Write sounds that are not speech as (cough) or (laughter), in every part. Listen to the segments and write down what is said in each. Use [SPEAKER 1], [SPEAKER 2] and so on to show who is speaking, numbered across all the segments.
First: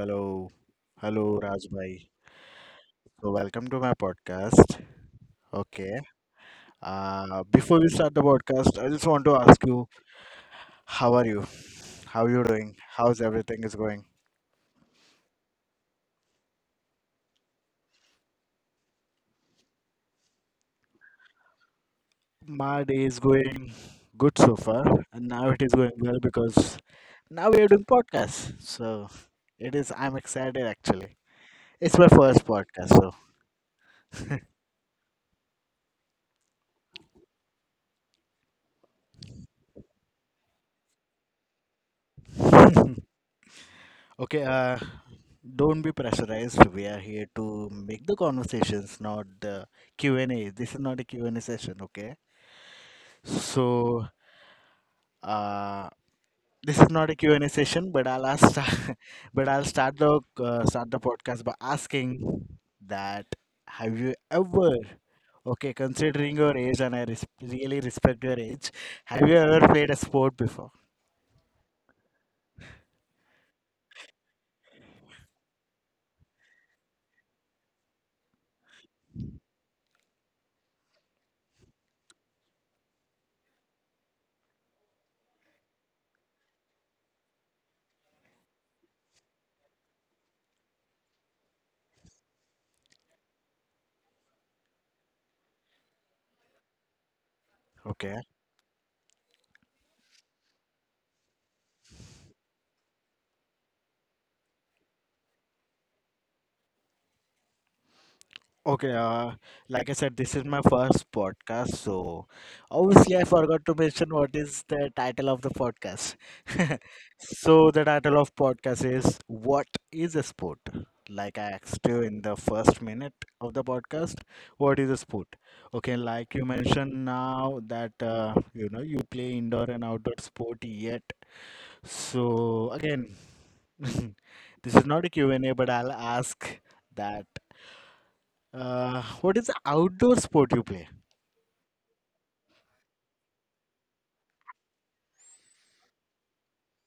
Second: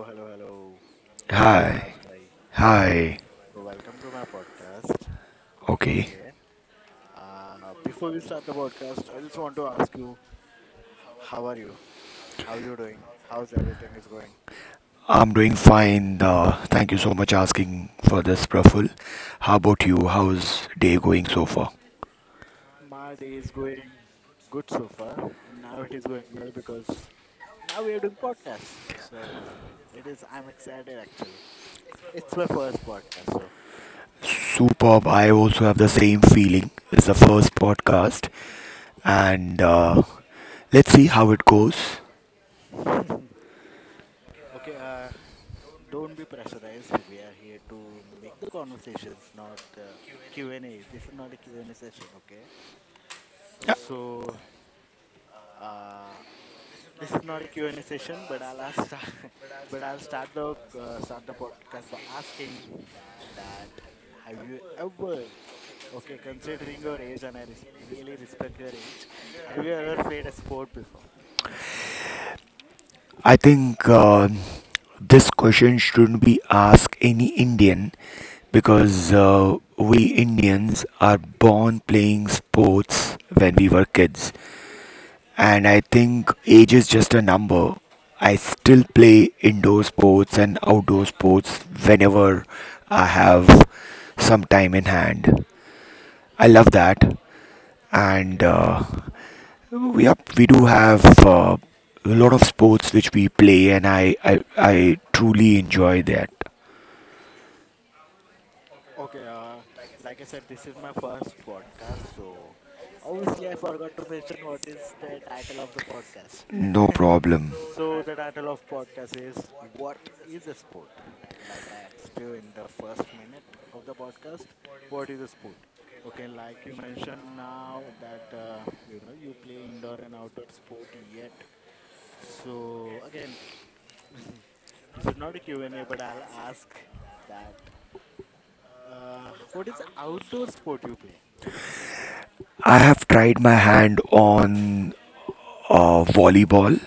[SPEAKER 1] hello. Hello,
[SPEAKER 2] Hi.
[SPEAKER 1] Rajbhai.
[SPEAKER 2] Hi.
[SPEAKER 1] So, welcome to my podcast. Okay.
[SPEAKER 2] Okay.
[SPEAKER 1] Before we start the podcast, I just want to ask you, how are you? How are you doing? How's everything is going?
[SPEAKER 2] I'm doing fine. Thank you so much asking for this, Praful. How about you? How's day going so far?
[SPEAKER 1] My day is going good so far, and now it is going well because now we are doing podcasts. So, it is. I'm excited actually. It's my first podcast,
[SPEAKER 2] Superb. I also have the same feeling. It's the first podcast, and let's see how it goes.
[SPEAKER 1] so. (laughs) Okay, don't be pressurized. We are here to make the conversations, not the Q&A. This is not a Q&A session, okay? So, uh, this is not a Q&A session, but I'll ask, (laughs) but I'll start the podcast by asking that have you ever, okay, considering your age, and I res really respect your age, have you ever played a sport before?
[SPEAKER 2] I think this question shouldn't be asked any Indian because we Indians are born playing sports when we were kids. And I think age is just a number. I still play indoor sports and outdoor sports whenever I have some time in hand. I love that,
[SPEAKER 1] Okay,
[SPEAKER 2] and we do have a lot of sports which we play, and I truly enjoy that.
[SPEAKER 1] Okay, uh, like I said, this is my first podcast, so obviously I forgot to mention what is the title of the podcast. (laughs)
[SPEAKER 2] No problem.
[SPEAKER 1] So the title of podcast is What is a Sport? Like I asked you in the first minute of the podcast, what is a sport? Okay, like you mentioned now that you know you play indoor and outdoor sport yet. So again, (laughs) this is not a Q and a but I'll ask that what is the outdoor sport you play?
[SPEAKER 2] I have tried my hand on volleyball.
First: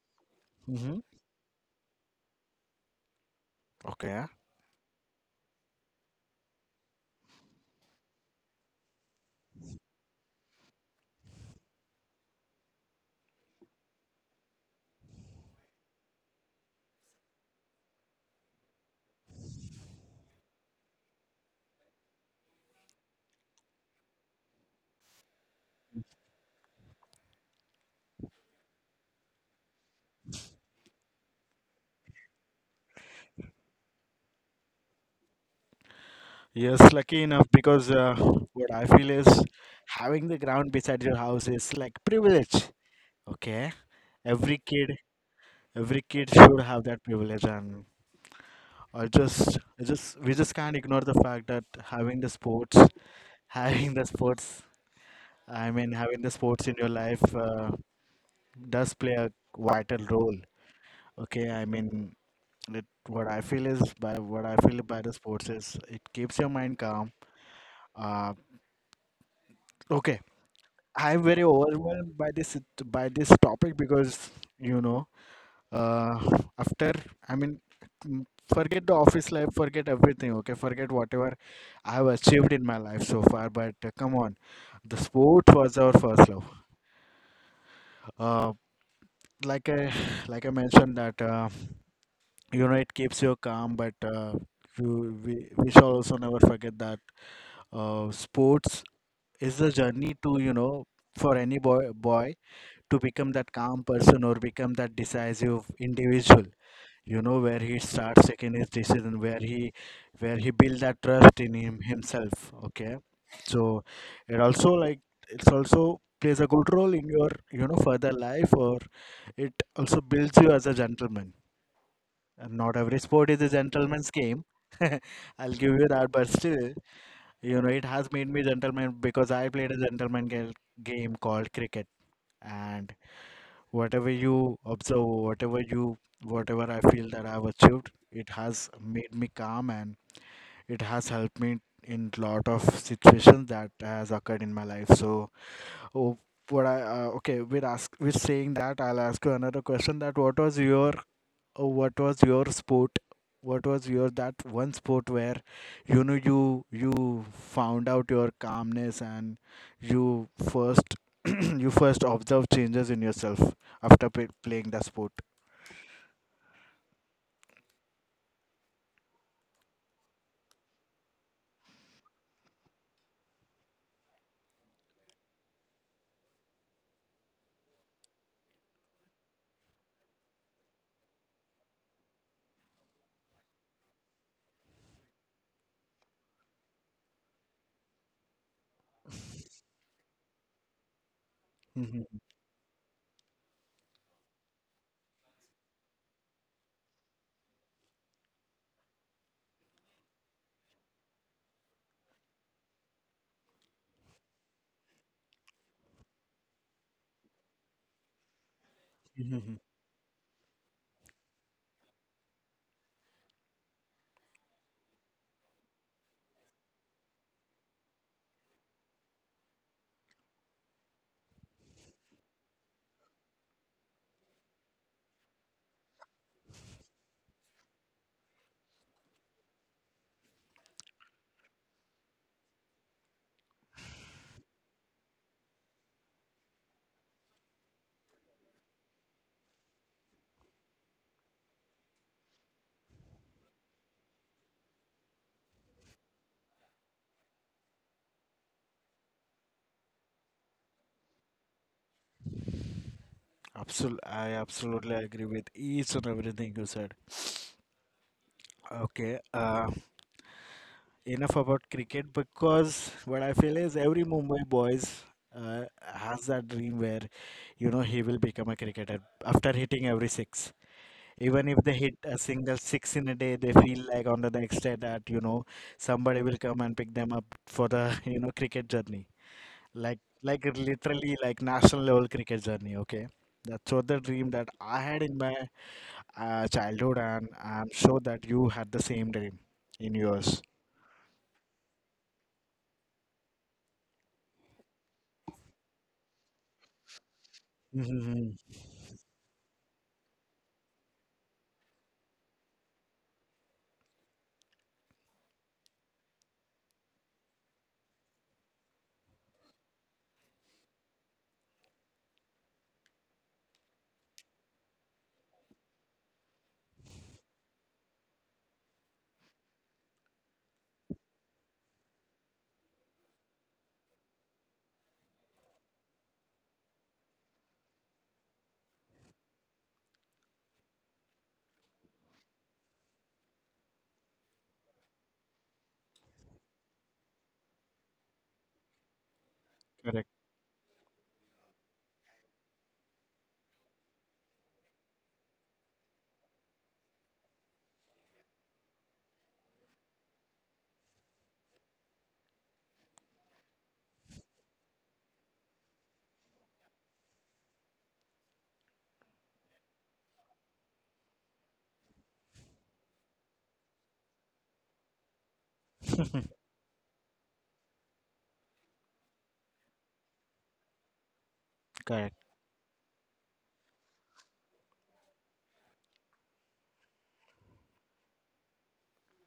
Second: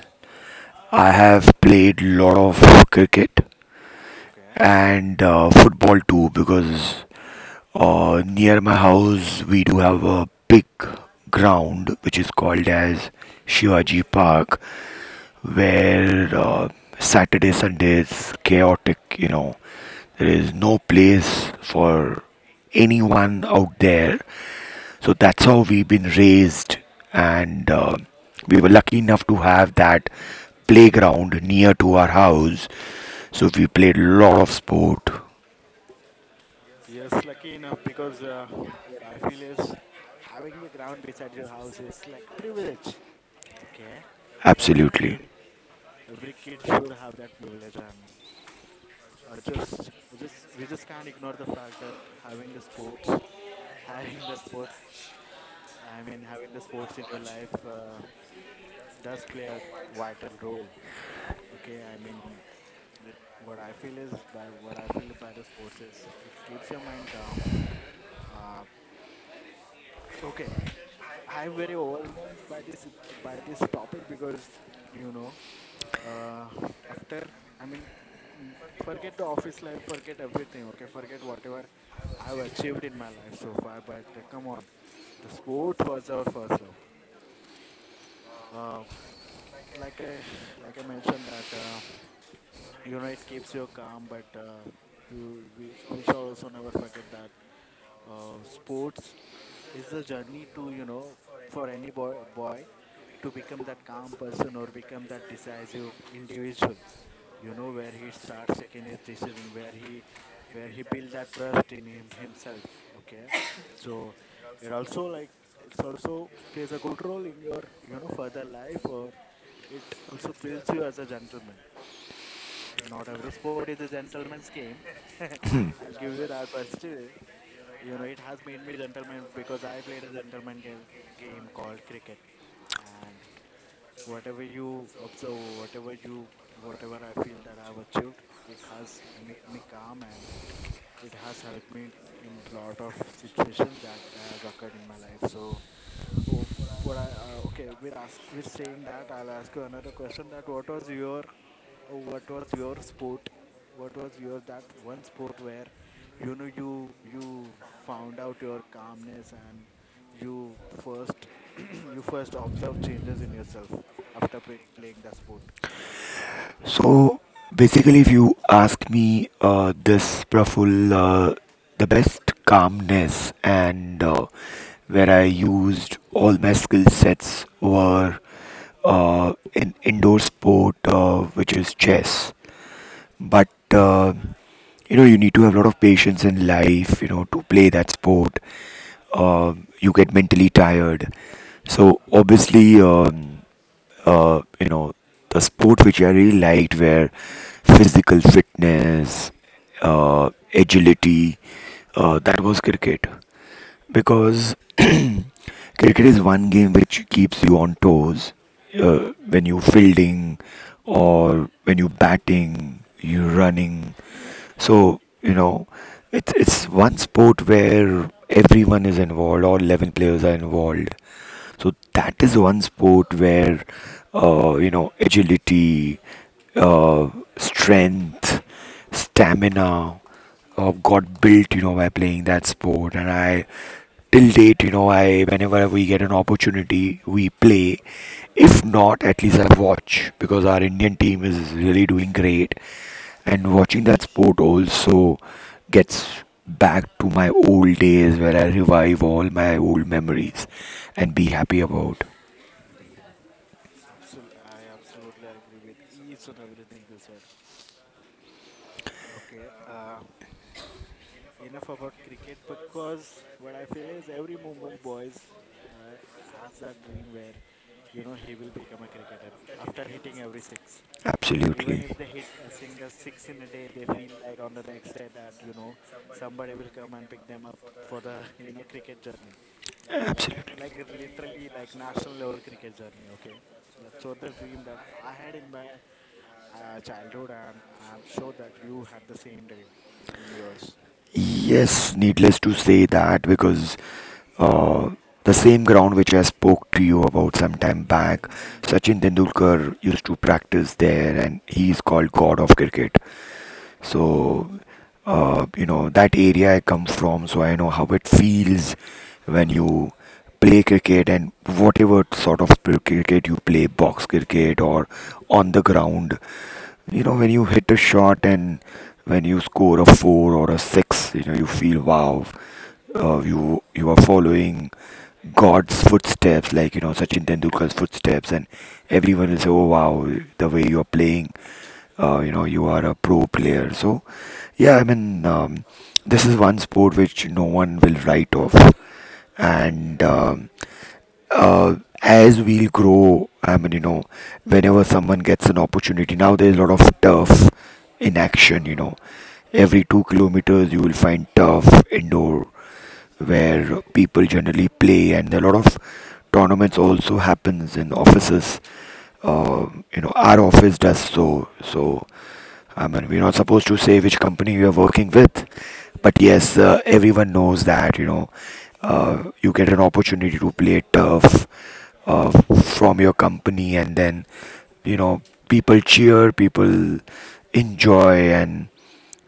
[SPEAKER 1] Hmm.
[SPEAKER 2] I have played lot of cricket.
[SPEAKER 1] Okay.
[SPEAKER 2] And football too because near my house we do have a big ground which is called as Shivaji Park, where Saturday Sunday is chaotic, you know, there is no place for anyone out there, so that's how we've been raised, and we were lucky enough to have that playground near to our house, so we played a lot of sport.
[SPEAKER 1] Yes, lucky enough because what I feel is having the ground beside your house is like privilege. Okay. Every kid,
[SPEAKER 2] Absolutely.
[SPEAKER 1] every kid should have that privilege, and we just can't ignore the fact that having the sports, (laughs) having the sports, I mean, having the sports in your life does play a vital role. Okay. I mean, what I feel is by what I feel by the sports is it keeps your mind calm. Uh, okay, I'm very overwhelmed by this topic because you know uh, after I mean mm, forget the office life, forget everything. Okay, forget whatever I've achieved in my life so far. But come on, the sport was our first love. Uh, like I like I mentioned that you know it keeps you calm, but we shall also never forget that sports is a journey to you know for any boy to become that calm person or become that decisive individual you know where he starts taking his decision where he build that trust in himself, okay? So it also like it's also plays a good role in your you know further life, or it also builds you as a gentleman, and not every sport is a gentleman's game. (laughs) I'll give you that, but still, you know, it has made me gentleman because I played a gentleman game called cricket, and whatever you observe, whatever I feel that I've achieved, it has made me calm and it has helped me in lot of situations that has occurred in my life. So oh, what I we're saying that I'll ask you another question that what was your sport? What was your that one sport where you know you found out your calmness and you first (clears throat) you first observe changes in yourself after p playing that sport.
[SPEAKER 2] So basically, if you ask me, this Praful, the best calmness and where I used all my skill sets were in indoor sport, which is chess. But you know you need to have a lot of patience in life, you know, to play that sport. uh, you get mentally tired, so
[SPEAKER 1] Mm-hmm.
[SPEAKER 2] obviously you know the sport which I really liked were physical fitness, agility, that was cricket because (clears throat) cricket is one game which keeps you on toes, when
[SPEAKER 1] Mm-hmm.
[SPEAKER 2] you fielding or when you batting you running. So you know it's one sport where everyone is involved, all 11 players are involved. So that is one sport where you know agility, uh, strength, stamina got built. You know, by playing that sport, and I till date, you know, I whenever we get an opportunity we play. If not, at least I watch because our Indian team is really doing great, and watching that sport also gets back to my old days where I revive all my old memories and be happy about.
[SPEAKER 1] Absol I absolutely agree with each and everything you said. Okay. Enough about cricket because what I feel is every Mumbai boys has that dream where you know he will become a cricketer after hitting every six. Even if they
[SPEAKER 2] Absolutely.
[SPEAKER 1] hit a single six in a day, they feel like on the next day that you know somebody will come and pick them up for the (laughs) you know cricket journey, like
[SPEAKER 2] Absolutely.
[SPEAKER 1] literally like national level cricket journey. Okay, that's what the dream that I had in my childhood, and I'm sure that you had the same dream in yours.
[SPEAKER 2] Yes, needless to say that, because uh, the same ground which I spoke to you about some time back,
[SPEAKER 1] Mm-hmm.
[SPEAKER 2] Sachin Tendulkar used to practice there, and he is called God of Cricket. So, you know, that area I come from, so I know how it feels when you play cricket and whatever sort of cricket you play, box cricket or on the ground. You know, when you hit a shot and when you score a four or a six, you know, you feel wow, you you are following God's footsteps, like you know, Sachin Tendulkar's footsteps, and everyone will say, "Oh wow, the way you are playing." You know you are a pro player. So yeah, I mean, this is one sport which no one will write off, and uh, as we'll grow, I mean, you know, whenever someone gets an opportunity, now there's a lot of turf in action, you know, every 2 km you will find turf indoor, where people generally play, and a lot of tournaments also happens in offices. uh, you know, our office does. So, I mean, we're not supposed to say which company you are working with, but yes, everyone knows that, you know, you get an opportunity to play turf
[SPEAKER 1] Correct.
[SPEAKER 2] uh, from your company, and then, you know, people cheer, people enjoy, and,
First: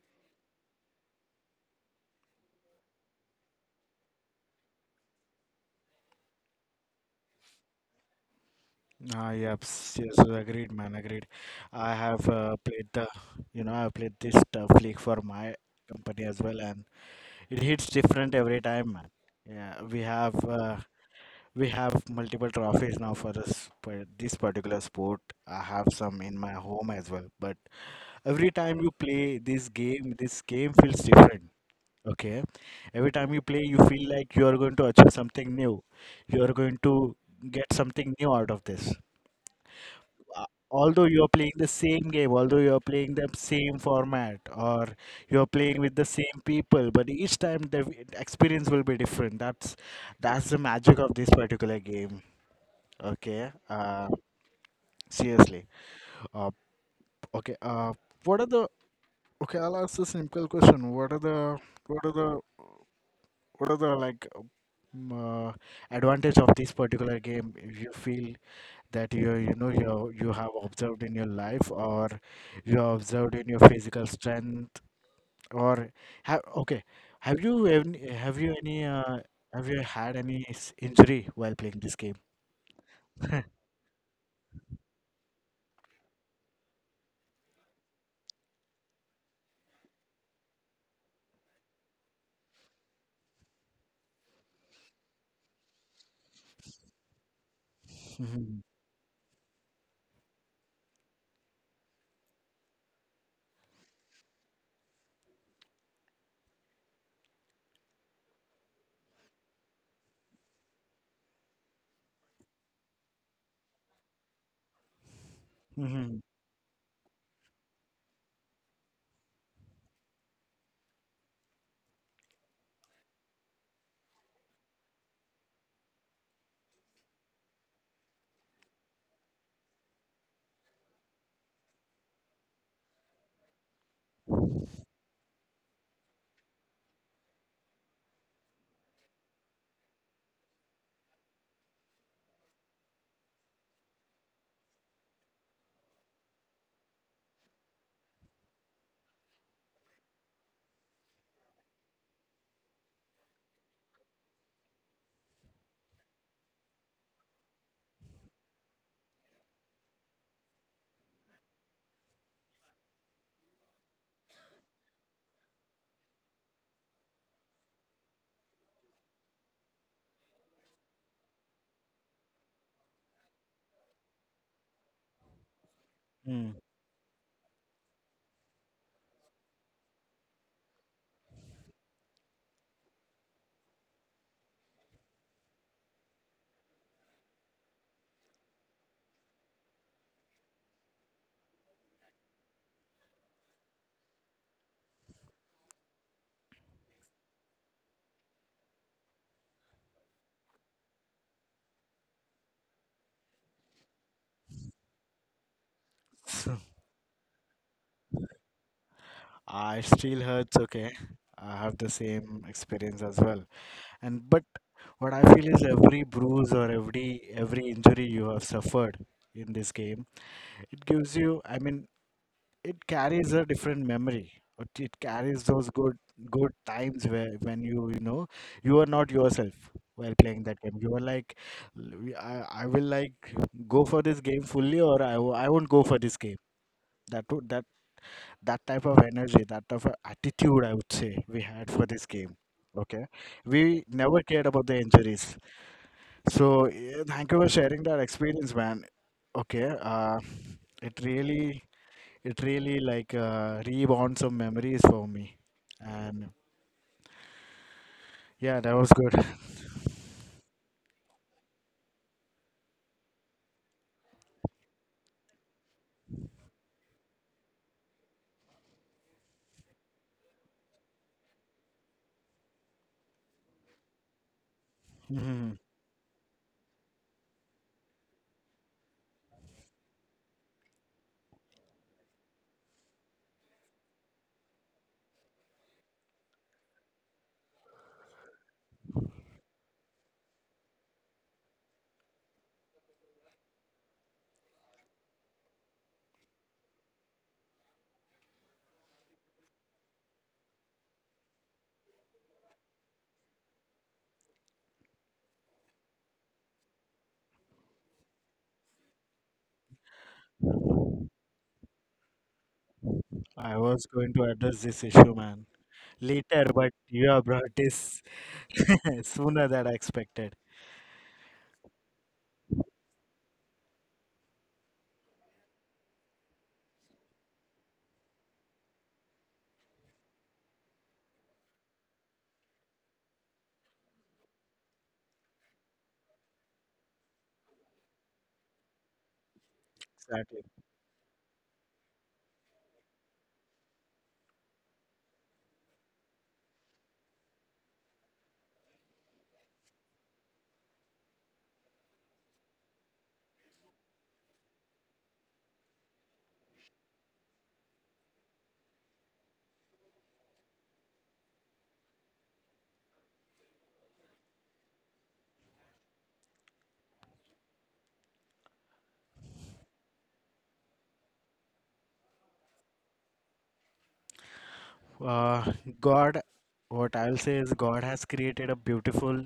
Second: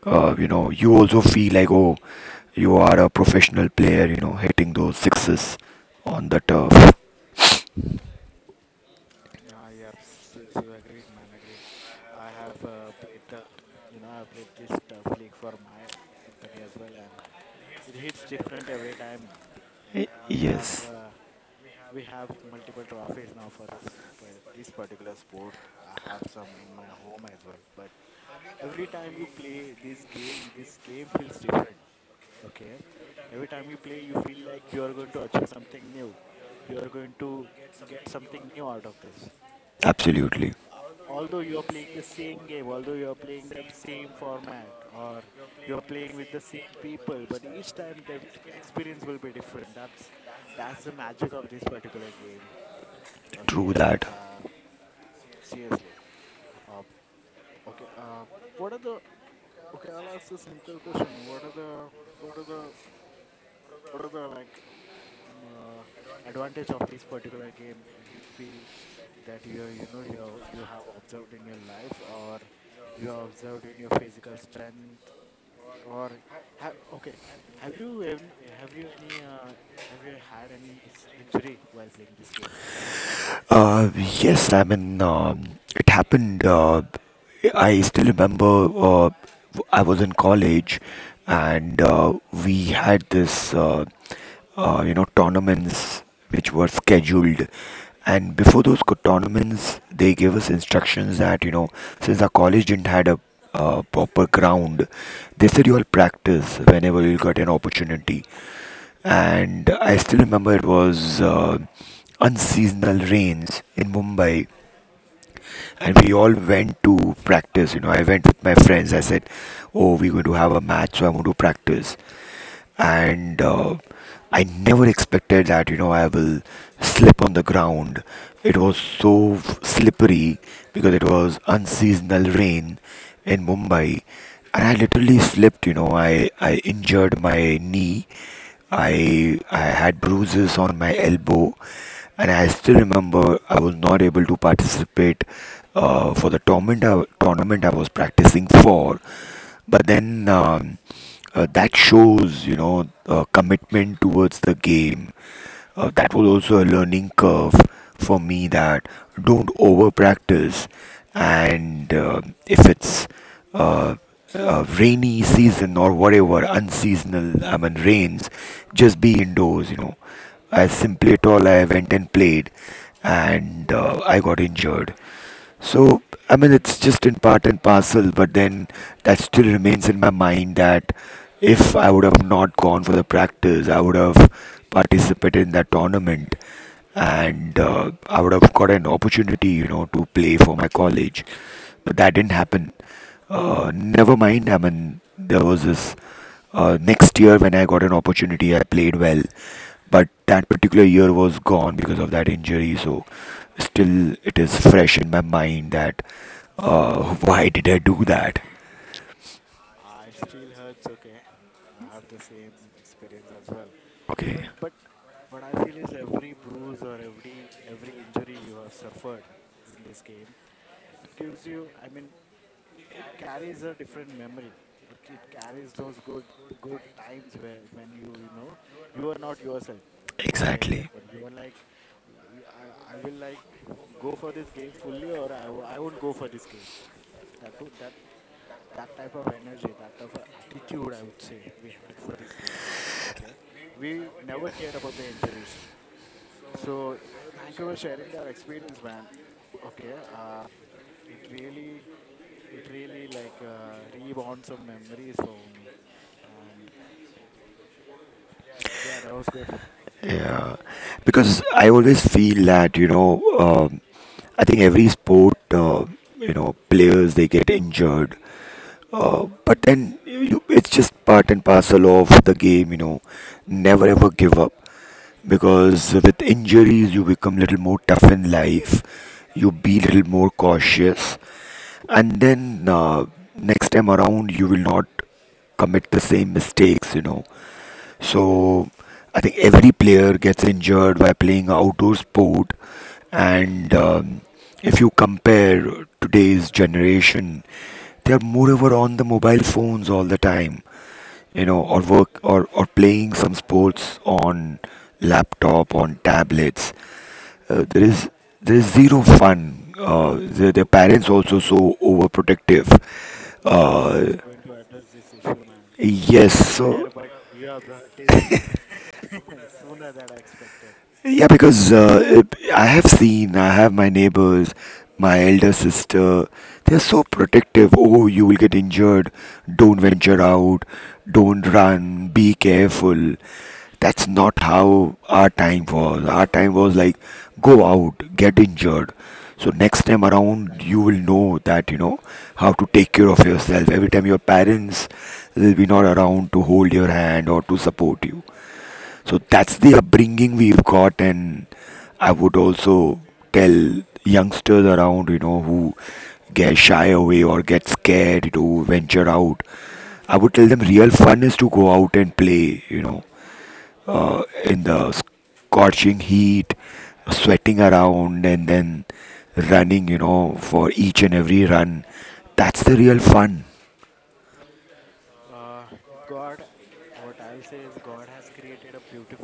[SPEAKER 2] you know, you also feel like, oh, you are a professional player, you know, hitting those sixes on the turf.
[SPEAKER 1] Ah, yes, yes, agreed, man, agreed. I have you know, I have played this flick for my company as well, and it hits different every time, man. Yeah, we have uh,
[SPEAKER 2] Yes,
[SPEAKER 1] we have multiple trophies now for this particular sport. I have some in my home as well, but every time you play this game feels different. Okay, every time you play, you feel like you are going to achieve something new. You are going to get something new out of this. uh,
[SPEAKER 2] absolutely.
[SPEAKER 1] although you are playing the same game, although you are playing the same format, or you are playing with the same people, but each time the experience will be different. That's the magic of this particular game. Okay,
[SPEAKER 2] True that.
[SPEAKER 1] seriously. Uh, okay. Uh, what are the okay? I'll ask a simple question. What are the what are the what are the like uh, advantage of this particular game if you feel that you know you have observed in your life, or you have observed in your physical strength, or have okay have you any, have you any have you had any injury while playing this game? (laughs)
[SPEAKER 2] Yes, I mean, it happened. I still remember I was in college, and we had this, you know, tournaments which were scheduled. And
[SPEAKER 1] Mhm,
[SPEAKER 2] before those tournaments, they gave us instructions that, you know, since our college didn't had a proper ground, they said you all practice whenever you got an opportunity, and I still remember it was unseasonal rains in Mumbai, and we
[SPEAKER 1] mhm,
[SPEAKER 2] all went to practice. You know, I went with my friends. I said, "Oh, we're going to have a match, so I'm going to practice." And I never expected that. You know, I will slip on the ground. It was so slippery because it was unseasonal rain in Mumbai, and I literally slipped. You know, I injured my knee. I had bruises on my elbow, and I still remember I was not able to participate for the tournament I was practicing for. But then that shows, you know, commitment towards the game. That was also a learning curve for me that don't over practice, and if it's uh, rainy season or whatever unseasonal I mean rains, just be indoors, you know, as simply at all I went and played, and I got injured. So, I mean,
[SPEAKER 1] mm.
[SPEAKER 2] it's just in part and parcel, but then that still remains in my mind that if I would have not gone for the practice, I would have participated in that tournament, and I would have got an opportunity, you know, to play for my college. But that didn't happen. Never mind, I mean, there was this next year when I got an opportunity, I played well, but that particular year was gone because of that injury. So still, it is fresh in my mind that
[SPEAKER 1] (laughs)
[SPEAKER 2] why did I do that?
[SPEAKER 1] I still hurts, okay? I have the same experience as well, and but
[SPEAKER 2] Okay,
[SPEAKER 1] what I feel is every bruise or every injury you have suffered in this game, it gives you. I mean, it carries a different memory. It carries those good times where when you know you are not yourself while playing that game.
[SPEAKER 2] exactly.
[SPEAKER 1] You are like, "L- I, I will like go for this game fully, or I won't go for this game. That would that type of energy, that type of attitude, I would say we had for this game." Okay, we never cared about the injuries, so yeah, thank you for sharing that experience, man. Okay, it really, it really like reborn some memories for me, and yeah, that was good. (laughs)
[SPEAKER 2] Yeah, because I always feel that, you know, I think every sport, you know, players they get injured. But then you, it's just part and parcel of the game, you know. Never ever give up
[SPEAKER 1] Mhm.
[SPEAKER 2] because with injuries you become little more tough in life. You be little more cautious, and then next time around you will not commit the same mistakes, you know. So I think every player gets injured by playing outdoor sport, and if you compare today's generation, they are moreover on the mobile phones all the time, you know, or work or playing some sports on laptop on tablets. Uh, there is there is zero fun. Their parents also so overprotective.
[SPEAKER 1] I was going to
[SPEAKER 2] Uh,
[SPEAKER 1] address this issue, man, later,
[SPEAKER 2] Yes,
[SPEAKER 1] but you
[SPEAKER 2] so
[SPEAKER 1] have brought
[SPEAKER 2] (laughs)
[SPEAKER 1] this (laughs) sooner than I expected.
[SPEAKER 2] Yeah, because I have seen, I have my neighbors, my elder sister, they're so protective. Oh, you will get injured. Don't venture out. Don't run. Be careful. That's not how our time was. Our time was like, go out, get injured. So next time
[SPEAKER 1] Exactly.
[SPEAKER 2] around, you will know that, you know, how to take care of yourself. Every time your parents will be not around to hold your hand or to support you. So that's the upbringing we've got, and I would also tell youngsters around, you know, who get shy away or get scared to venture out. I would tell them real fun is to go out and play, you know, in the scorching heat, sweating around, and then running, you know, for each and every run. That's the real fun.
[SPEAKER 1] Uh, God, what I'll say is, God has created a beautiful,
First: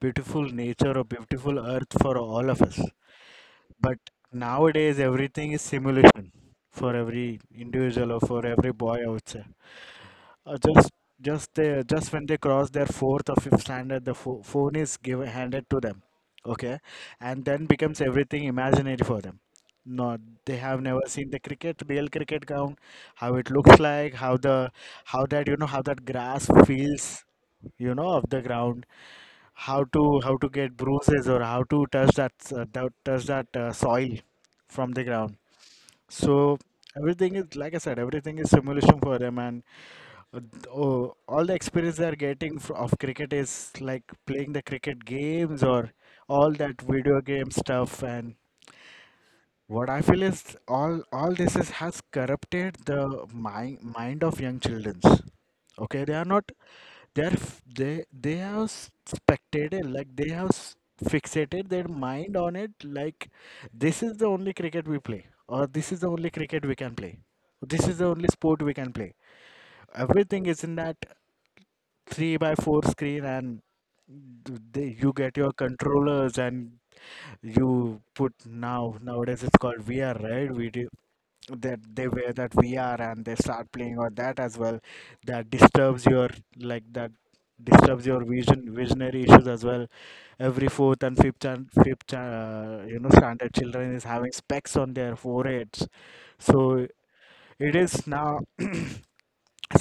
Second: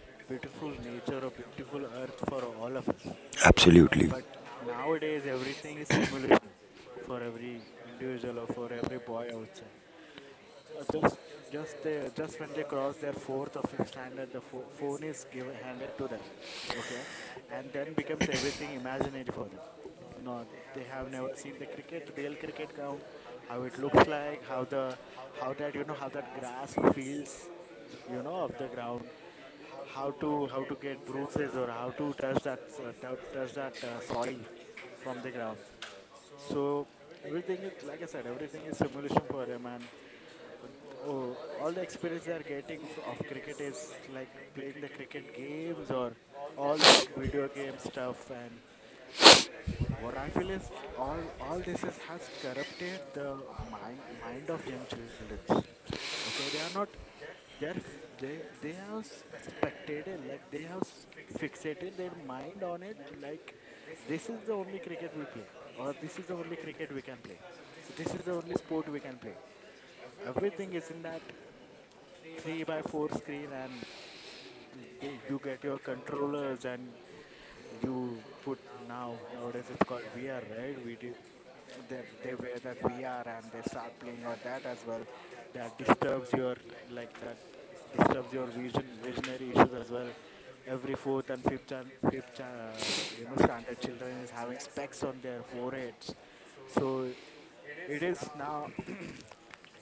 [SPEAKER 1] beautiful nature, a beautiful earth for all of us. But
[SPEAKER 2] Absolutely.
[SPEAKER 1] nowadays, everything is simulation for
[SPEAKER 2] (coughs)
[SPEAKER 1] every individual or for every boy, I would say. Uh, just just they just when they cross their fourth or fifth standard, the phone is given handed to them, okay, and then becomes everything imaginary for them. No, they have never seen the cricket, real cricket ground, how it looks like, how that you know how that grass feels, you know, of the ground, how to get bruises or how to touch that touch that soil from the ground. So everything is like I said, everything is simulation for them and. All the experience they are getting of cricket is like playing the cricket games or all that video game stuff. And what I feel is all this is has corrupted the mind of young children. Okay, they are not they they have spectated, like they have fixated their mind on it, like this is the only cricket we play, or this is the only cricket we can play, this is the only sport we can play. Everything is in that three by four screen, and they, you get your controllers, and you put now nowadays it's called VR, right? Video that they wear that VR and they start playing on that as well. That disturbs your like that disturbs your vision visionary issues as well. Every fourth and fifth you know standard children is having specs on their foreheads. So it is now (clears throat)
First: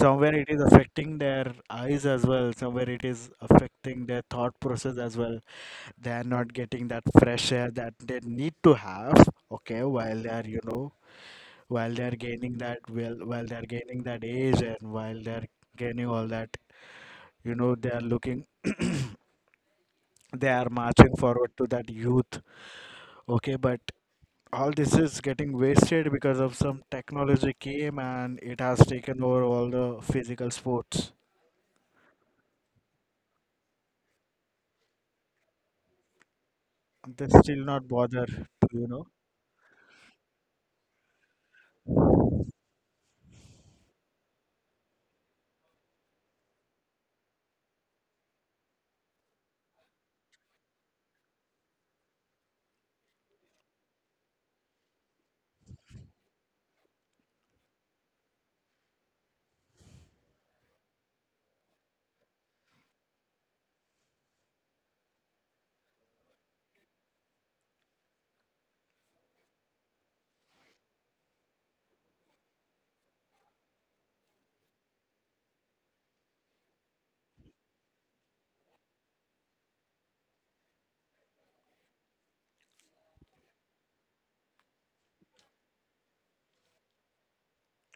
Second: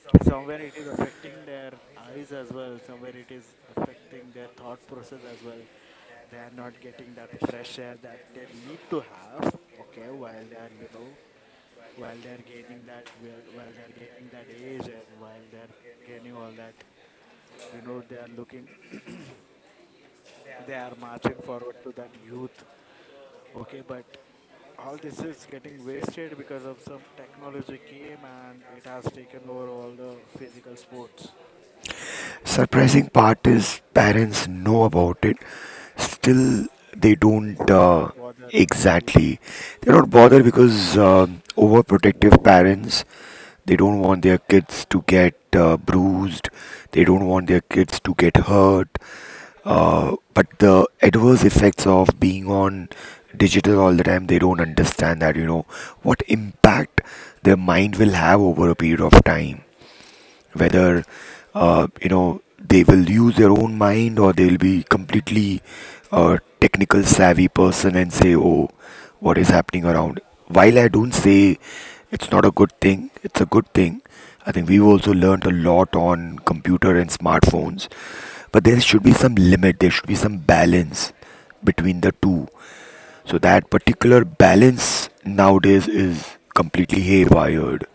[SPEAKER 1] somewhere it is affecting their eyes as well, somewhere it is affecting their thought process as well. They are not getting that fresh air that they need to have, okay, while they are you know while they are gaining that age, and while they are gaining all that you know they are looking (coughs) (clears throat) they are marching forward to that youth, okay, but all this is getting wasted because of some technology came and it has taken over all the physical sports.
[SPEAKER 2] Surprising part is parents know about it, still they
[SPEAKER 1] They still
[SPEAKER 2] don't
[SPEAKER 1] not bother to you know.
[SPEAKER 2] exactly. They don't bother because overprotective parents they don't want their kids to get bruised. They don't want their kids to get hurt. But the adverse effects of being on digital all the time, they don't understand that, you know, what impact their mind will have over a period of time, whether you know they will use their own mind, or they'll be completely technical savvy person and say, oh, what is happening around. While I don't say it's not a good thing, it's a good thing. I think we've also learned a lot on computer and smartphones, but there should be some limit, there should be some balance between the two. So that particular balance nowadays is completely haywired.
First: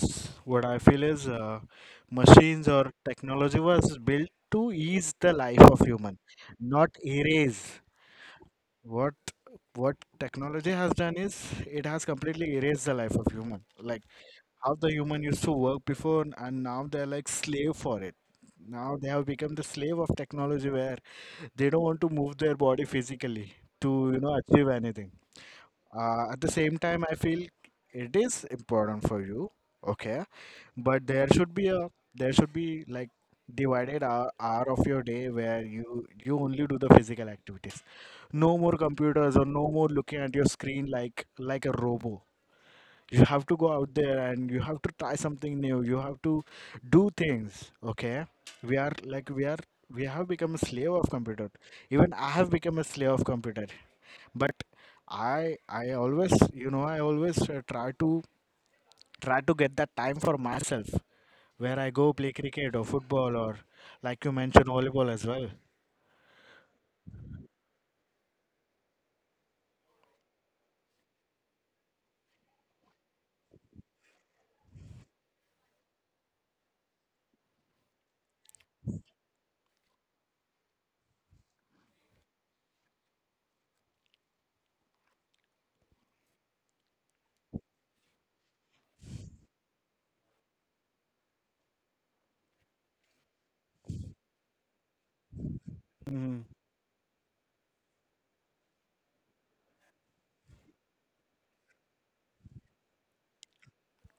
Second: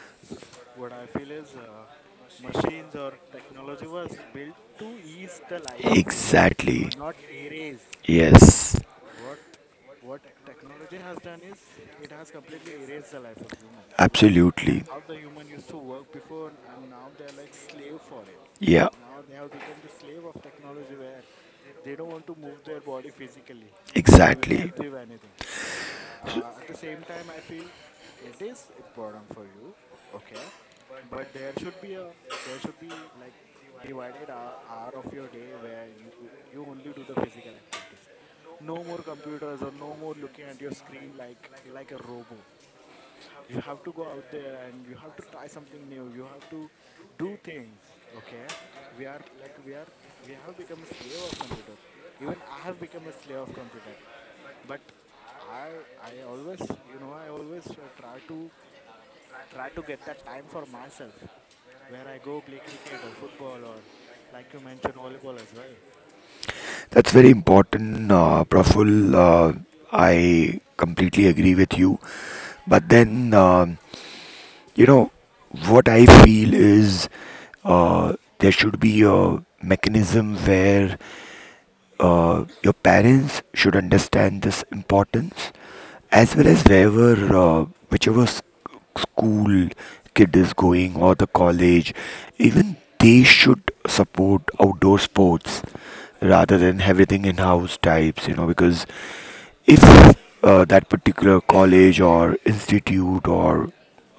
[SPEAKER 1] What I feel is machines or technology was built to ease the life of human,
[SPEAKER 2] Exactly.
[SPEAKER 1] not erase.
[SPEAKER 2] Yes.
[SPEAKER 1] what what technology has done is it has completely erased the life of human, like how
[SPEAKER 2] Absolutely.
[SPEAKER 1] the human used to work before, and now they're like slave for it.
[SPEAKER 2] Yeah.
[SPEAKER 1] Now they have become the slave of technology where they don't want to move their body physically to you know achieve
[SPEAKER 2] Exactly.
[SPEAKER 1] anything. At the same time I feel it is important for you, okay, but there should Be like divided hour, hour of your day where you only do the physical activities. No more computers or no more looking at your screen like a robo. You have to go out there and you have to try something new. You have to do things, okay? we are like we are We have become a slave of computer. Even I have become a slave of computer. But I always, I always try to try to get that time for myself, where I go play cricket or football, or like you mentioned, volleyball as well.
[SPEAKER 2] That's very important, Praful. Uh, I completely agree with you. But then, um, you know, what I feel is there should be a mechanism where your parents should understand this importance, as well as wherever whichever school kid is going or the college, even they should support outdoor sports
[SPEAKER 1] Hmm.
[SPEAKER 2] rather than everything in house types, you know, because if that particular college or institute or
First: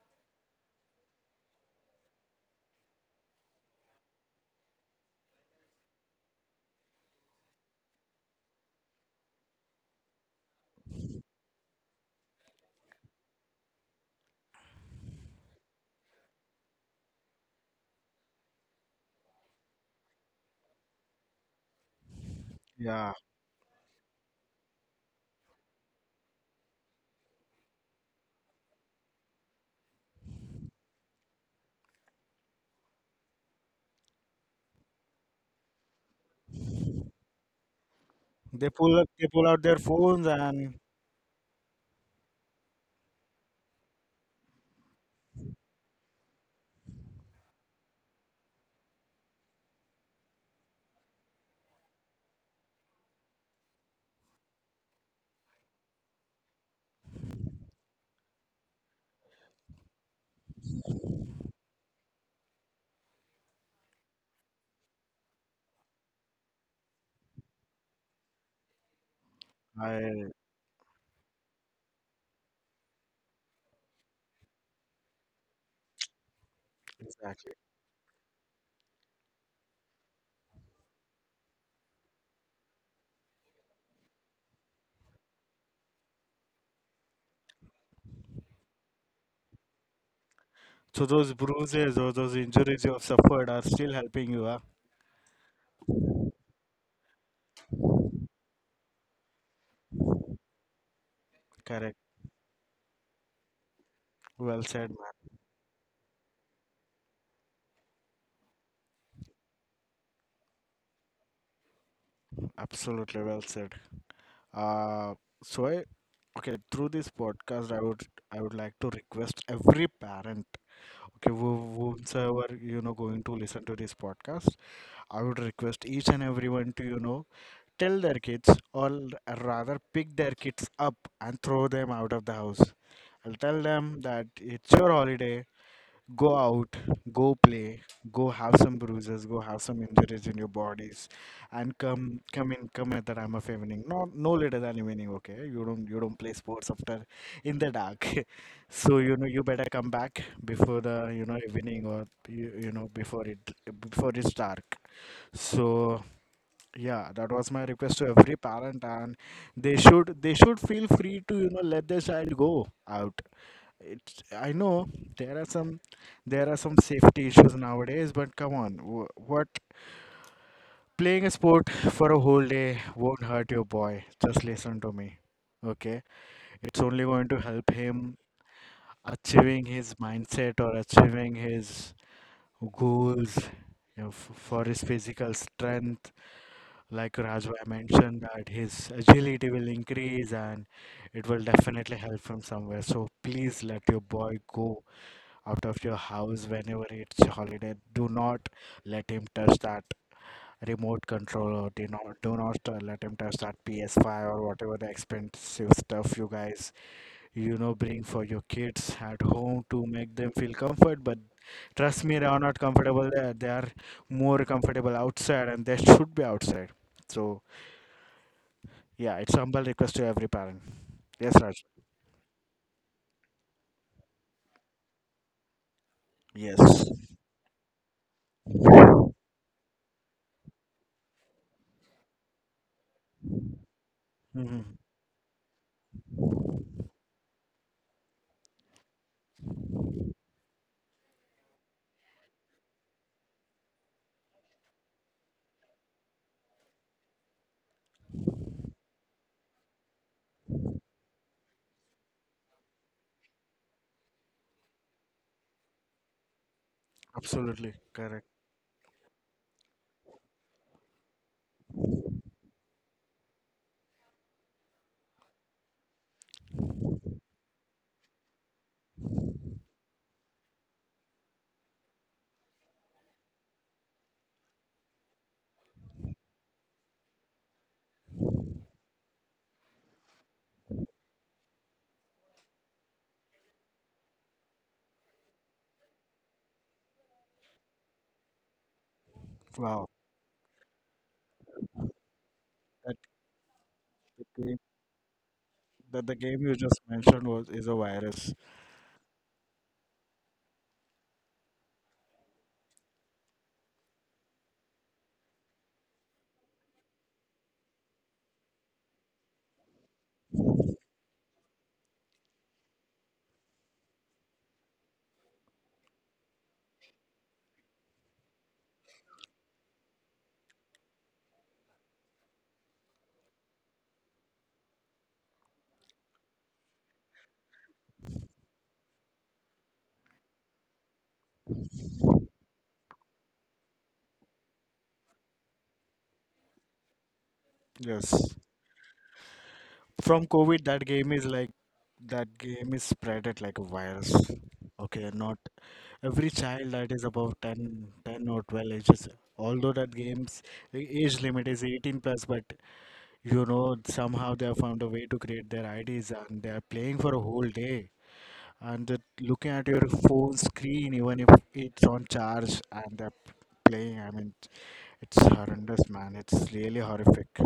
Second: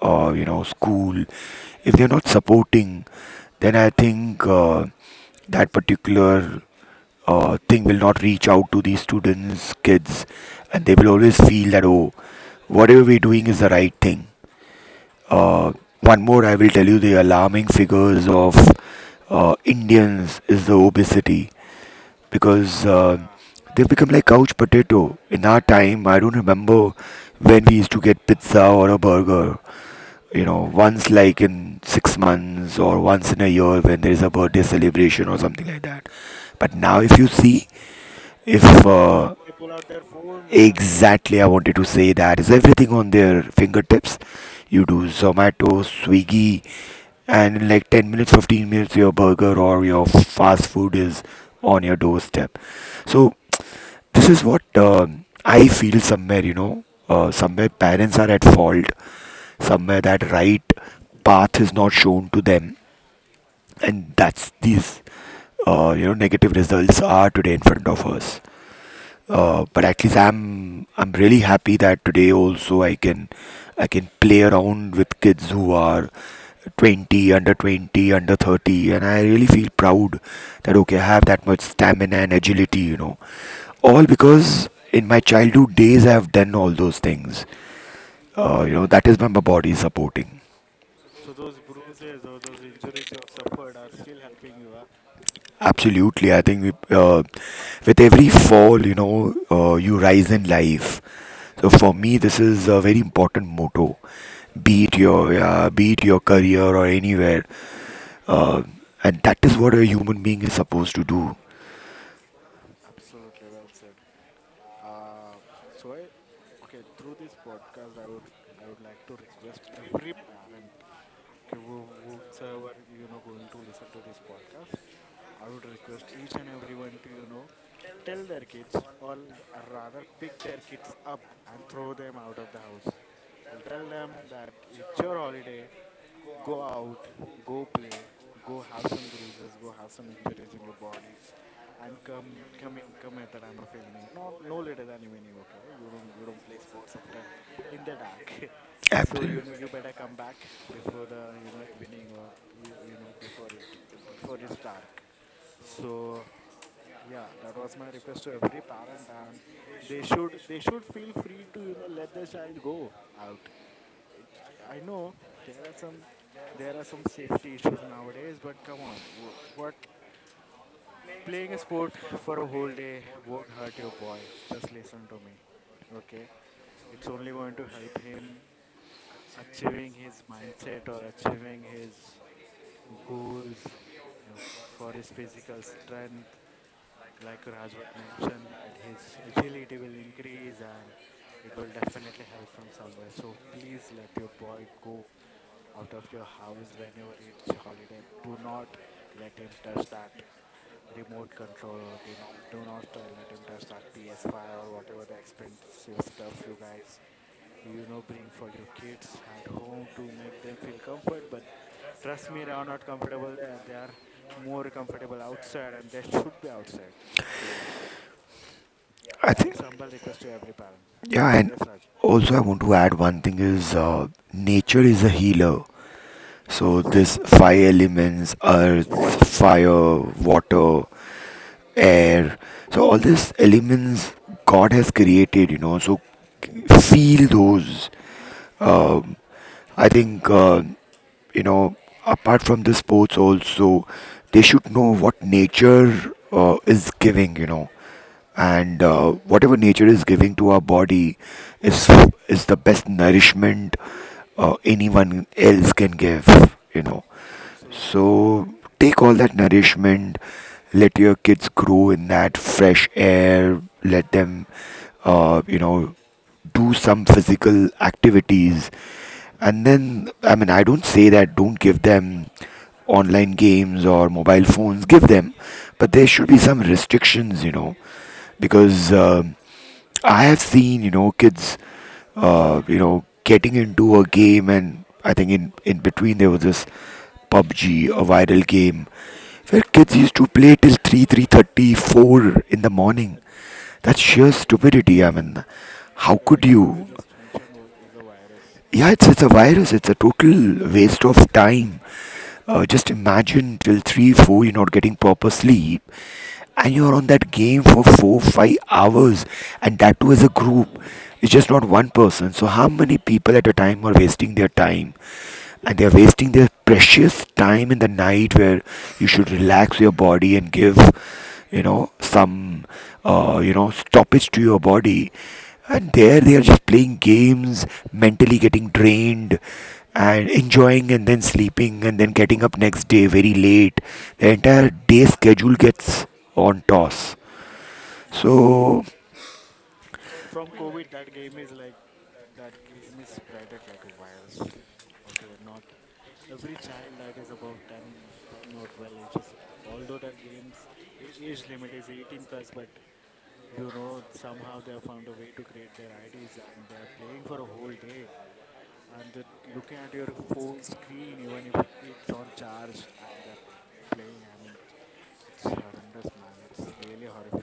[SPEAKER 2] you know school, if they're not supporting, then I think that particular thing will not reach out to these students, kids, and they will always feel that, oh, whatever we're doing is the right thing. Uh, one more, I will tell you the alarming figures of Indians is the obesity because
[SPEAKER 1] Yeah,
[SPEAKER 2] they've become like couch potato. In our time, I don't remember when we used to get pizza or a burger. You know, once like in 6 months or once in a year when there is a birthday celebration or something like that. But now, if you see, if
[SPEAKER 1] they pull they pull out their phones and
[SPEAKER 2] exactly, I wanted to say that is everything on their fingertips. You do Zomato, Swiggy, and in like 10 minutes, 15 minutes, your burger or your fast food is on your doorstep. So this is what I feel somewhere, somewhere parents are at fault, somewhere that right path is not shown to them, and that's these negative results are today in front of us, but at least
[SPEAKER 1] I
[SPEAKER 2] I'm really happy that today also I can play around with kids who are 20, under
[SPEAKER 1] exactly.
[SPEAKER 2] 20, under 30, and I really feel proud that okay, I have that much stamina and agility, all because in my childhood days I have done all those things, you know, that is my body supporting.
[SPEAKER 1] So those bruises or those injuries you have suffered are still helping you, huh?
[SPEAKER 2] Absolutely. I think with every fall, you know, you rise in life. So for
[SPEAKER 1] Correct.
[SPEAKER 2] me, this is a very important motto.
[SPEAKER 1] Well
[SPEAKER 2] Be
[SPEAKER 1] said,
[SPEAKER 2] it your,
[SPEAKER 1] man.
[SPEAKER 2] uh, be it your career or anywhere, uh, and that is what a human being is supposed to do.
[SPEAKER 1] Absolutely well said. Uh, so I, okay, through this podcast, I would like to request every parent, okay, who whomsoever, going to listen to this podcast. I would request each and everyone to, tell their kids or rather pick their kids up and throw them out of the house. I'll tell them that it's your holiday. Go out, go play, go have some bruises, go have some injuries in your bodies, and come at the time of evening. No, no later than evening, okay? You don't play sports after in the dark. (laughs) So, you better come back before the, evening, or you know before it, before it's dark. So yeah, that was my request to every parent, and they should feel free to, let their child go out. It's, I know there are some, there are some safety issues nowadays, but come on, what, playing a sport for a whole day won't hurt your boy. Just listen to me, okay? It's only going to help him achieving his mindset or achieving his goals, for his physical strength. Like Rajbhai mentioned, that his agility will increase and it will definitely help him somewhere. So please let your boy go out of your house whenever it's holiday. Do not let him touch that remote control, or do not let him touch that PS5 or whatever the expensive stuff you guys, bring for your kids at home to make them feel comfort. But trust me, they are not comfortable there. They are more comfortable outside, and they should be outside. So yeah,
[SPEAKER 2] I
[SPEAKER 1] it's
[SPEAKER 2] think.
[SPEAKER 1] humble request to every parent.
[SPEAKER 2] Yeah,
[SPEAKER 1] Yes,
[SPEAKER 2] and
[SPEAKER 1] Raj.
[SPEAKER 2] also I want to add one thing is, nature is a healer. So
[SPEAKER 1] Yes.
[SPEAKER 2] this fire elements, earth, fire, water, air. So all these elements God
[SPEAKER 1] Hmm.
[SPEAKER 2] has created, you know. So feel those, um, I think, you know, apart from the sports, also they should know what nature is giving. You know, and whatever nature is giving to our body is is the best nourishment anyone else can give. You know,
[SPEAKER 1] Absolutely correct.
[SPEAKER 2] so take all that nourishment. Let your kids grow in that fresh air. Let them, you know, do some physical activities, and then I mean, I don't say that don't give them online games or mobile phones, give them, but there should be some restrictions, because I have seen, you know, kids getting into a game. And I think in between, there was this PUBG, a viral game where
[SPEAKER 1] Wow.
[SPEAKER 2] kids used to play till 3 3:30, four in the morning. That's sheer
[SPEAKER 1] That,
[SPEAKER 2] stupidity. I mean,
[SPEAKER 1] that the
[SPEAKER 2] how
[SPEAKER 1] game
[SPEAKER 2] could
[SPEAKER 1] you
[SPEAKER 2] you?
[SPEAKER 1] just mentioned was, is a virus.
[SPEAKER 2] Yeah, it's a virus. It's a total waste of time. Just imagine, till three, four, you're not getting proper sleep, and you're on that game for four, 5 hours, and that too as a group. It's just not one person. So how many people at a time are wasting their time? And they're wasting their precious time in the night, where you should relax your body and give, you know, some stoppage to your body, and there they are just playing games, mentally getting drained and enjoying and then sleeping and then getting up next day very late. The entire day schedule gets on toss.
[SPEAKER 1] Yes.
[SPEAKER 2] so
[SPEAKER 1] From COVID, that game is like, that game is spreaded like a virus. Okay, not every child that is above 10, 10 or 12 ages. Although that game's age limit is 18 plus, but you know, somehow they have found a way to create their IDs and they are playing for a whole day. And that looking at your phone screen, even if it's on charge and they're playing, I mean, it's horrendous, man. It's really horrific.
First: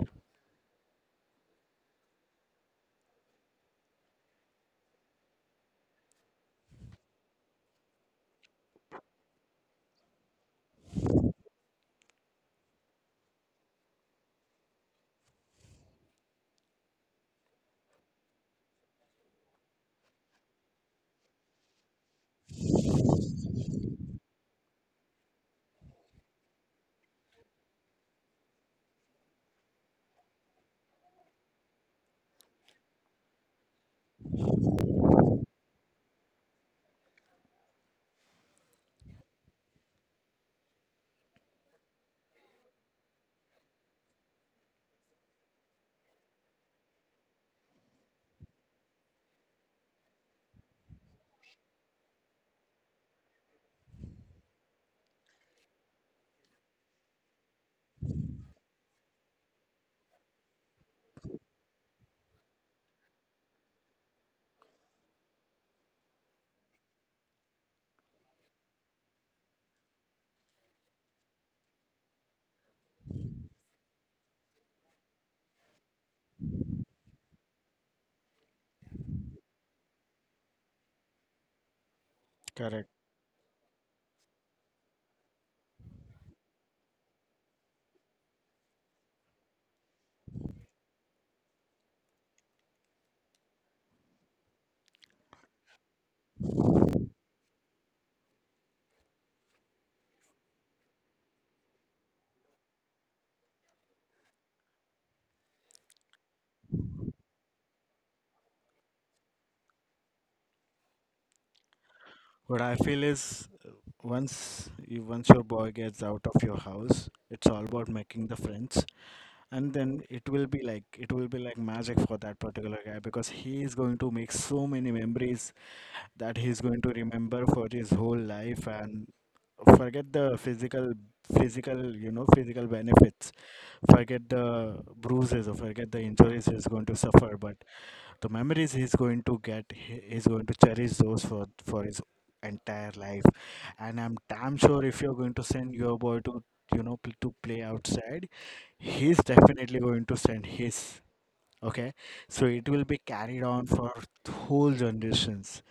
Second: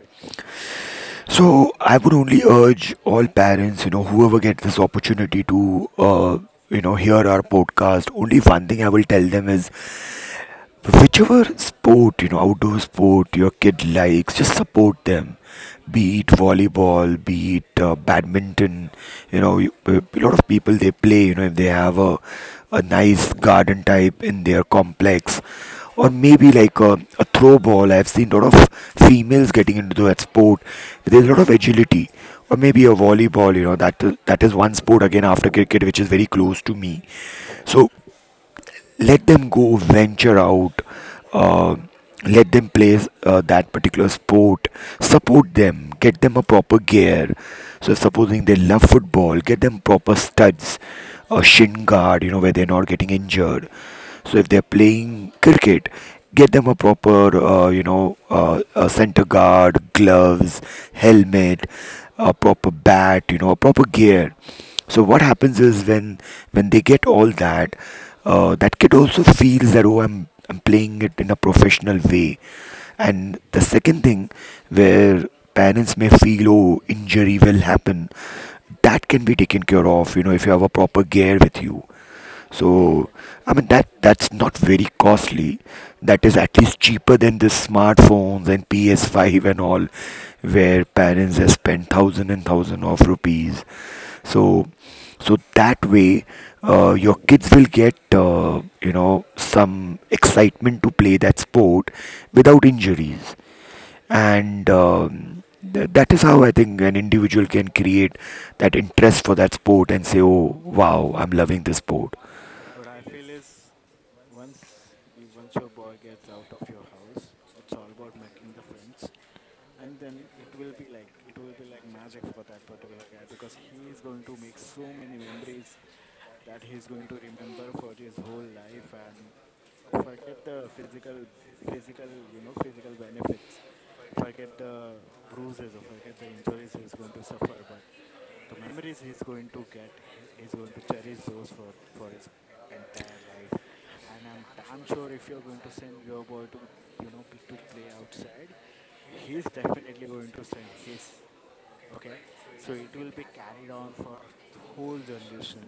[SPEAKER 2] So I would only urge all parents, you know, whoever gets this opportunity to, hear our podcast. Only one thing I will tell them is, whichever sport, outdoor sport your kid likes, just support them. Be it volleyball, be it badminton. You know, a lot of people, they play, you know, if they have a nice garden type in their complex, or maybe like a throw ball. I've seen a lot of females getting into that sport. There's a lot of agility, or maybe a volleyball. You know, that is one sport again after cricket, which is very close to me. So let them go venture out, uh, let them play that particular sport. Support them, get them a proper gear. So supposing they love football, get them proper studs, a shin guard, you know, where they're not getting injured. So if they're playing cricket, get them a proper a center guard, gloves, helmet, a proper bat, you know, a proper gear. So what happens is, when they get all that, that kid also feels that oh, I'm playing it in a professional way. And the second thing, where parents may feel oh, injury will happen, that can be taken care of. You know, if you have a proper gear with you,
[SPEAKER 1] Correct.
[SPEAKER 2] so, I mean that's not very costly. That is at least cheaper than the smartphones and PS5 and all, where parents have spent thousand and thousand of rupees. So, so that way, your kids will get, some excitement to play that sport without injuries, and that is how I think an individual can create that interest for that sport and say, "Oh, wow, I'm loving this sport."
[SPEAKER 1] What I feel is, once once your boy gets out of your house, it's all about making the friends. And then it will be like magic for that particular guy, because he is going to make so many memories that he's going to remember for his whole life. And forget the physical, physical benefits. Forget the bruises or forget the injuries he's going to suffer, but the memories he's going to get, he is going to cherish those for his entire life. And I'm damn sure, if you're going to send your boy to, to play outside, he's definitely going to send his. Okay, so it will be carried on for whole generations.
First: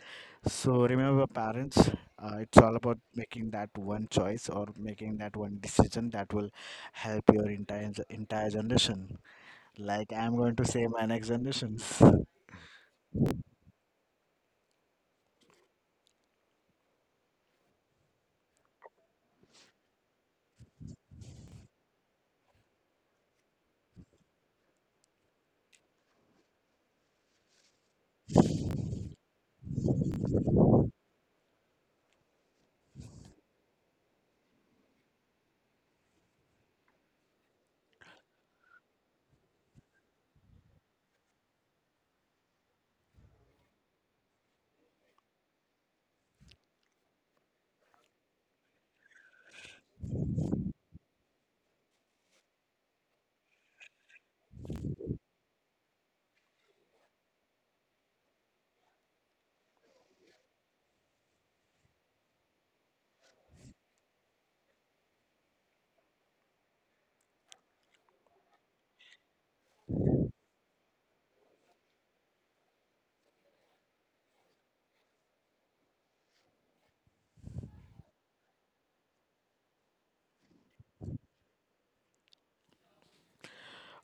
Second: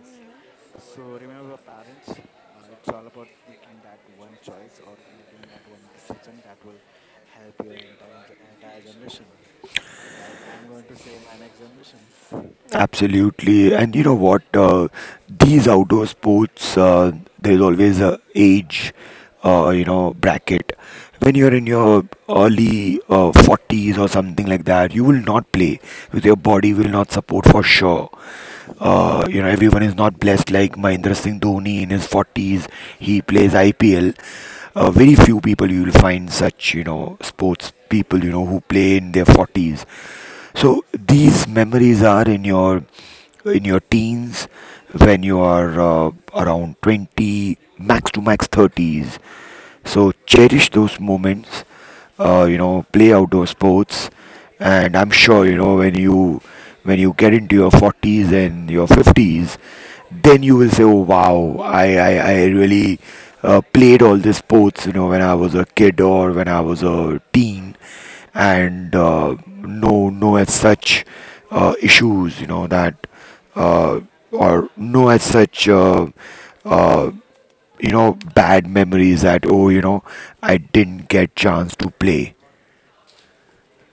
[SPEAKER 1] So remember, parents, it's all about making that one choice or making that one decision that will help your entire generation. Like I'm going to say my next generations. (laughs)
[SPEAKER 2] Absolutely, and you know what? These outdoor sports, there's always a age, bracket. When you're in your early 40s or something like that, you will not play, because your body will not support for sure. Everyone is not blessed like Mahindra Singh Dhoni in his 40s. He plays IPL. Very few people you will find such, you know, sports people, you know, who play in their 40s. So these memories are in your teens when you are, around 20 max to max 30s, so cherish those moments. You know, play outdoor sports, and I'm sure, you know, when you get into your 40s and your 50s, then you will say, "Oh wow, I really played all these sports." You know, when I was a kid or when I was a teen, and no as such issues. You know that uh, or no as such. Uh, bad memories that oh, you know, I didn't get chance to play.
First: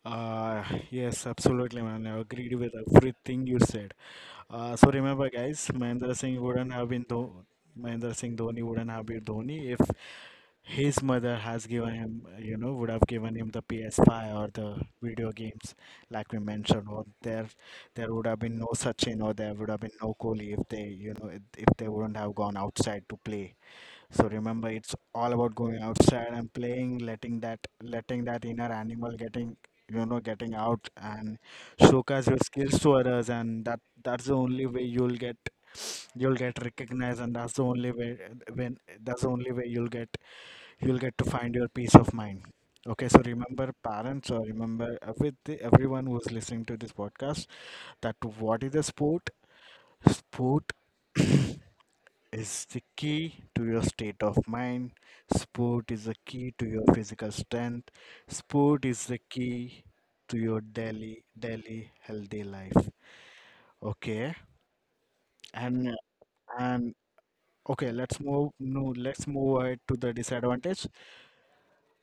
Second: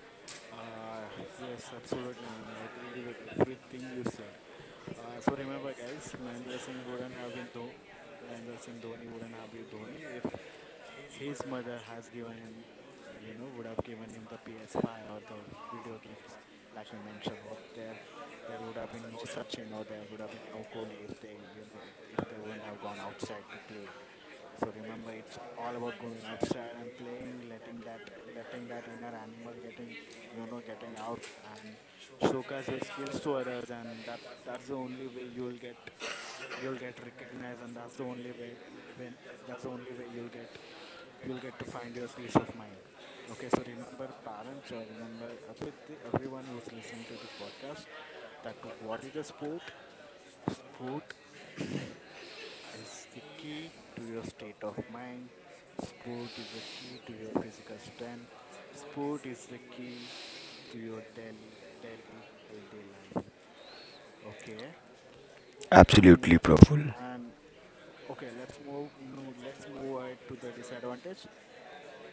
[SPEAKER 1] Uh, yes, absolutely, man. I agreed with everything you said. So remember, guys, Mahendra Singh Dhoni wouldn't have been Dhoni if his mother has given him, would have given him the PS5 or the video games, like we mentioned. Or there would have been no Sachin, or there would have been no Kohli if they, if they wouldn't have gone outside to play. So remember, it's all about going outside and playing, letting that inner animal getting, getting out, and showcase your skills to others, and that's the only way you'll get recognized. And that's the only way when that's the only way you'll get to find your peace of mind. Okay, so remember, parents, or remember, with everyone who's listening to this podcast, that what is a sport? Sport (clears throat) is the key to your state of mind. Sport is the key to your physical strength. Sport is the key to your daily, daily healthy life. Okay, and
[SPEAKER 2] Absolutely. Mm. Praful.
[SPEAKER 1] and okay, let's move. No, Let's move ahead to the disadvantage.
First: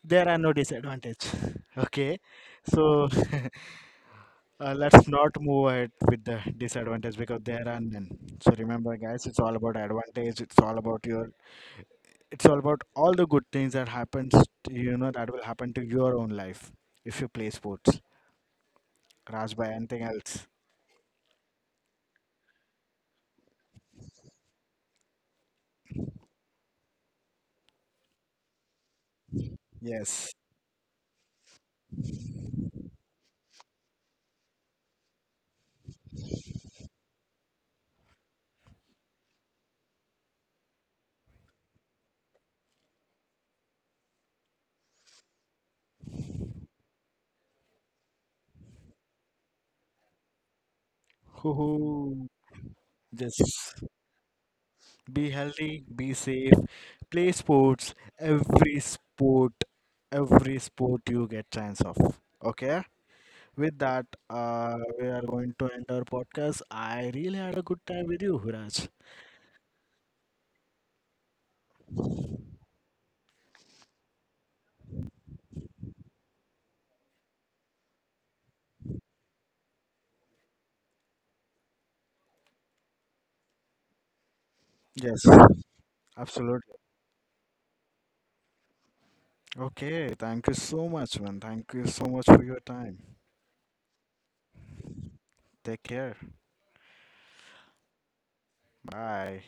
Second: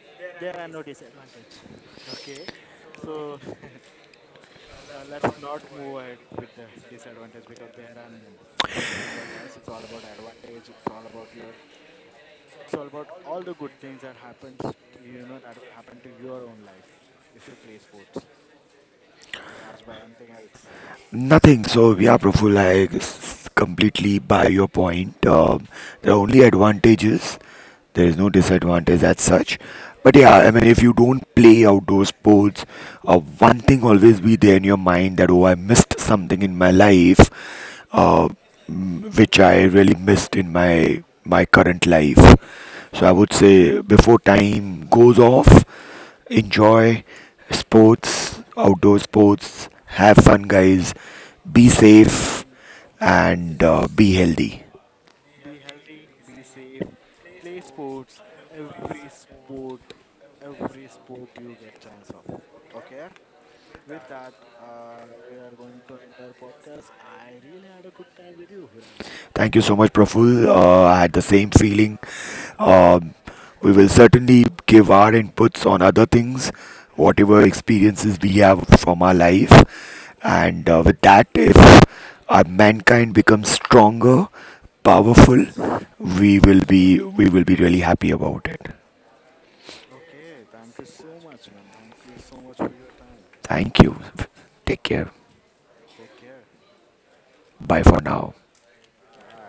[SPEAKER 1] There are no disadvantage. (laughs) Okay, so (laughs) let's not move ahead with the disadvantage because there are none. So remember, guys, it's all about advantage. It's all about your it's all about all the good things that happens to, that will happen to your own life if you play sports. Raj, by anything else?
[SPEAKER 2] Nothing. So yeah, Praful, I completely buy your point. There are only advantages. There is no disadvantage as such. But
[SPEAKER 1] Yes.
[SPEAKER 2] yeah, I mean, if you don't play outdoor sports, one thing always be there in your mind that oh, I missed something in my life, uh, which I really missed in my current life. So I would say, before time goes off, enjoy sports, outdoor sports, have fun, guys, be
[SPEAKER 1] Hoo-hoo.
[SPEAKER 2] safe, and
[SPEAKER 1] Just
[SPEAKER 2] be healthy.
[SPEAKER 1] be healthy, be safe, play sports, every sport, every sport you get chance of, okay? With that, we are going to end our podcast. I really had a good time with you, Raj.
[SPEAKER 2] Thank you so much, Praful. I had the same feeling. Um, we will certainly give our inputs on other things, whatever experiences we have from our life. And with that, if our mankind becomes stronger,
[SPEAKER 1] Yes,
[SPEAKER 2] powerful, we will
[SPEAKER 1] absolutely.
[SPEAKER 2] be we will be really happy about it.
[SPEAKER 1] Okay, thank you so much, man. Thank you so much for your time.
[SPEAKER 2] Thank you. Take care.
[SPEAKER 1] Take care.
[SPEAKER 2] Bye for now.
[SPEAKER 1] Bye.